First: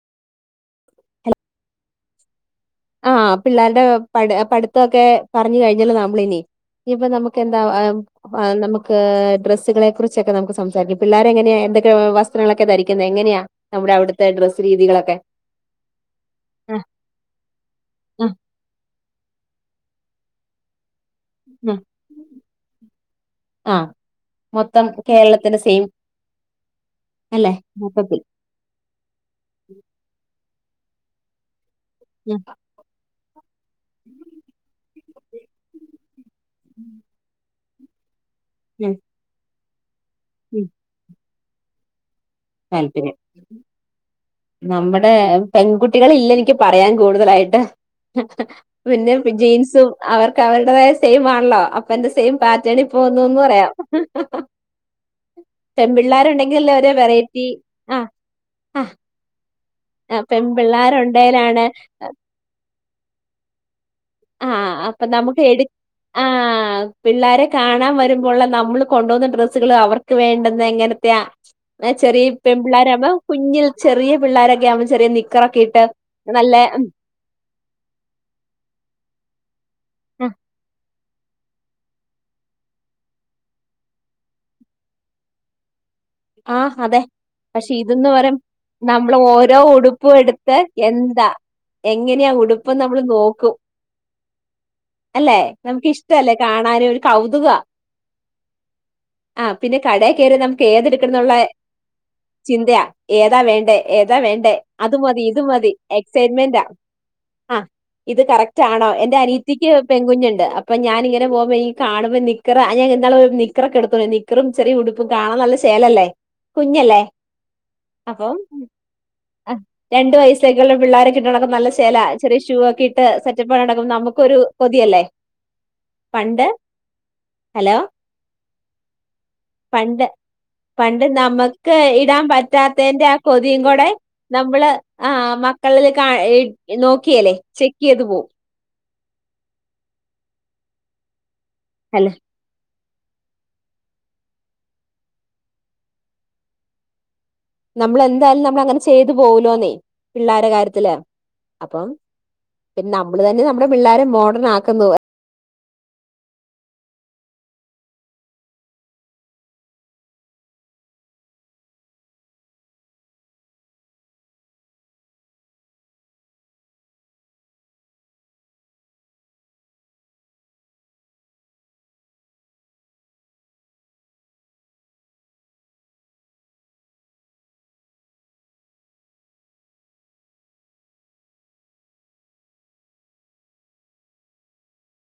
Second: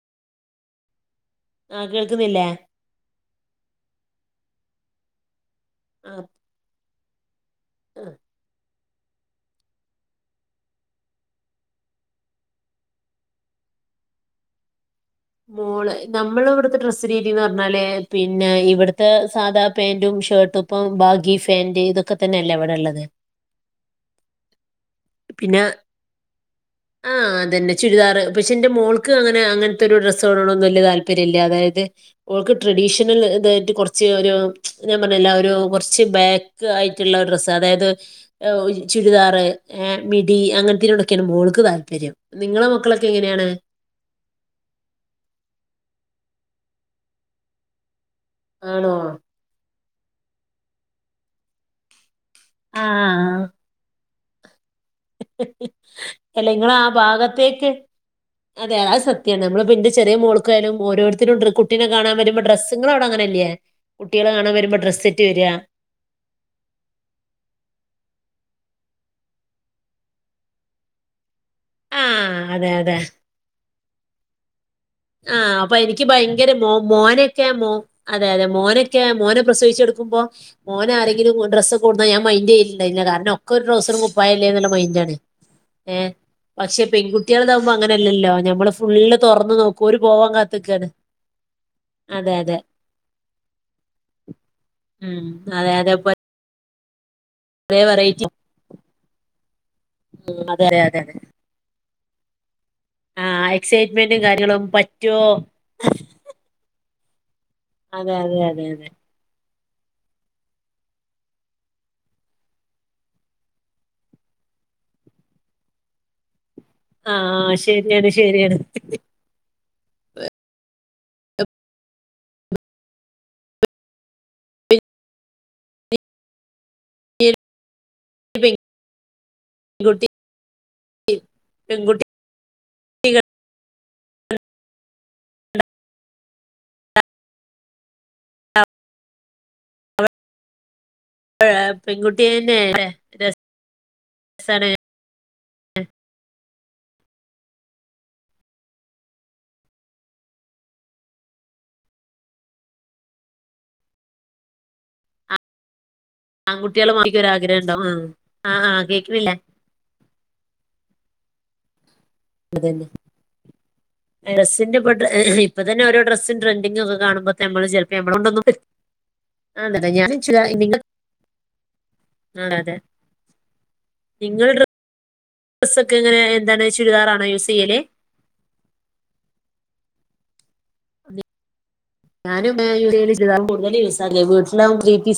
ആഹ് കേൾക്കുന്നില്ലേ ആഹ് പിള്ളേരുടെ പട് പട്ത്തൊക്കെ പർഞ് കഴിഞ്ഞല്ലോ ആഹ് നമ്മളിനി ഇനി ഇപ്പം നമ്മു ക്കെന്താ ആം ആഹ് ആംനമുക്ക് ക്ക് ഡ്രസ്സുകളെ കുറിച്ചൊക്കെ നമുക്ക് സംസാരിക്ക പിള്ളേരെങ്ങന്യാ എന്തൊക്കെ വസ്ത്രങ്ങളൊക്കെ ധരിക്കുന്നെ എങ്ങനെയാ നമ്മുടെ അവിടുത്തെ ഡ്രസ് രീതികളൊ മോള് നമ്മളെ വ്ട്ത്തെ ഡ്രസ്സ് രീതിന്ന് പറഞ്ഞാ ലേ ആഹ് പിന്നെ ഇവട്ത്തെ സാധാ പേ- ന്റും ഷേർട്ടുപ്പം ബാഗി ആഹ് ഫാന്റ് ഇതൊക്കെ തന്നെയല്ലേ വടെള്ളത് ആഹ് മൊത്തം കേരളത്തിന്റെ പിന്നെ സെയിം ആ അല്ലെ അതെന്നെ ചുരിദാർ മൊത്തത്തിൽ പക്ഷെ ന്റെ മോൾക്ക് അങ്ങനെ അങ്ങ ഡ്രെസ്സുകളോടൊന്നും വലിയ താല്പര്യല്ല അതായത് ഉം ഓൾക്ക് ട്രഡീഷണൽ പാ കൊർച് ഒരു ഞാൻ എല്ലാവരും കുറച്ച് ബാക്ക് ആയിട്ടുള്ള ഒരു ഡ്രസ്സ്‌ അതായത് ഉം ചുരിദാറെ എ മിടി ഉം. അങ്ങനത്തെനൊടൊക്കെയാണ് മോള് ക്ക് താല്പര്യം നിങ്ങളെ മക്കളൊക്കെ താല്പര്യം എങ്ങനെയാണ് ഇടെ പെൺകുട്ടികളില്ല എനിക്ക് പറയാൻ കൂടുതലായിട്ട് ആണോ പിന്നെ ജീൻസും അവർക്ക് അവരുടതായ സെയിം ആണല്ലോ അപ്പന്റെ സെയിം പാറ്റെർണിൽ പോന്നന്ന് ആഹ് പറയാം [unintelligible] അല്ല നിങ്ങള പെൺപിള്ളേരുണ്ടെങ്കിലല്ലേ ആ ഒരേ ഭാഗ വെറൈറ്റി ആ അതെ ആ അത് സത്യാണ് നമ്മള് ഇപ്പൊ എന്റെ ചെറിയ ആ മോൾക്കായാലും ഓരോരുത്തും പെൺപിള്ളേരുണ്ടേലാണ് കുട്ടിനെ കാണാൻവരുമ്പോൾ ഡ്രസ്സ് നിങ്ങള അവിടെ അങ്ങനെല്ലേ കുട്ടികളെ ആ കാണാൻ വരുമ്പോ ഡ്രസ്സ് അപ്പൊ സെറ്റ് നമുക്ക് വരാ? എടു ആ പിള്ളാരെ കാണാൻ വരുമ്പോള്ള നമ്മള് കൊണ്ടു പോകുന്ന ഡ്രസ്സുകൾ അവർക്ക് വേണ്ടെന്ന് എങ്ങനത്തെ ആ ചെറിയ ആഹ് അതെ പെൺപിള്ളാരാകുമ്പോൾ കുഞ്ഞ് ചെറിയ പിള്ളാരൊക്കെ ആകുമ്പ ആഹ അപ്പൊ എനിക്ക് ഭയങ്കര മോ മോനൊക്കൊ മോ അതെ അതെ മോനൊക്കെ ക്കെ മോന പ്രസവിച്ചെടുക്കുമ്പോ ആ മോന ആരെ എും ഡ്രസ്സ് കൊണ്ടുവന്ന ഞാൻ മൈൻഡ്ചെയ്യില്ല കാരണം ഒക്കെ ഒരു ഡ്രൗസറും കുപ്പായല്ലേ എന്നുള്ള മൈന്ഡണ് ഏ ആ, പക്ഷെ അതെ പെൺകുട്ടികൾടതാവുമ്പോ പക്ഷെ ഇതന്ന് അങ്ങനല്ലല്ലോ ഞമ്മള് ഫുള് തുറന്ന് നോക്ക ഉടുപ്പ എടുത്ത് എന്താ എങ്ങനെയാ അതെ അതെ. ഉടുപ്പന്ന് നമ്മൾ നോക്കും ഉം അല്ലെ അതെ അതെ. ഇപ്പൊ നമുക്കിഷ്ടമല്ലേ ആരെ കൗതുക ഒരേ വെറൈറ്റി പിന്നെ കടെ കേറി അതെ അതെ ഏതെടുക്കണ അതെ. ചിന്തയാ ഏതാ ആഹ് വേണ്ടേ ഏതാ എക്സൈറ്റ്മെന്റും വേണ്ടേ കാര്യങ്ങളും അത് പറ്റോ മതി ഇത മതി എക്സൈറ്റ്മെന്റ ആ അതെ ഇത് അതെ കറക്റ്റ് അതെ അതെ ആണോ എന്റെ അനിയത്തി നിക്ക് പെങ്കുഞ്ഞുണ്ട് അപ്പ ഞാനിങ്ങനെ പോകുമ്പോൾ കാണുമ്പോ നിക്കറഇന്നാള് പോയപ്പോ ഞാൻനിക്കറെക്കെ എടുത്ത നിക്കറും ചെറിയുടുപ്പും കാണൻ നല്ല ചേലല്ലേ കുഞ്ഞല്ലേ ആ ശരിയാണ് അപ്പം ശരിയാണ് രണ്ട് വയസെക്കുള്ള പിള്ളാരൊക്കെട്ട് നടക്കുമ്പോ നല്ല ശേല ചെറിയ ഷൂ ഒക്കെ ഇട്ട് സെറ്റപ്പ് ആ നടക്കുമ്പ നമുക്കൊരു കൊതിയല്ലേ. പണ്ട് ഹലോ? പെ പണ്ട് പണ്ട് നമുക്ക് പെൺകുട്ടി ഇടാൻ പറ്റാത്തേന്റെ ആ കൊതീംകൊടെ നമ്മള് ആ മക്കളില് ക ഇ നോക്കിയലെ ചെക്ക് ചെയ്ത് പോവും. ഏ [unintelligible] അല്ല പെൺകുട്ടി ത [inaudible] [unintelligible] ല്ലേ രസ് സാണ്. നമ്മളെന്തായാലും നമ്മൾ അങ്ങനെ ചെയ്തു പോകൂലോന്നേ പിള്ളേര കാര്യത്തില് അപ്പം നമ്മള് തന്നെ നമ്മുടെ പിള്ളേരെ മോഡേൺ ആക്കുന്നു. ആൺകുട്ടികള മക്ക് രുആഗ്രഹം ണ്ടാവും ആഹ് ആഹ് കേക്കുന്നില്ലേ അന്നെ ഡ്രസിന്റെ ഇപ്പ ഇപ്പ തന്നെ ഓരോ ഡ്രസ്സും ട്രെൻഡിങ് ഒക്കെ കാണുമ്പോ [unintelligible] ആ അതെ നിങ്ങള് ഡ്രസ് ഒക്കെ എങ്ങനെ എന്താണ് ചുരിദാറാണോ യൂസ് ചെയ്യല്? ഞാനും [unintelligible] കൂടുതലും യൂസ് ആക്ക വീട്ടിലാകുമ്പോ [unintelligible]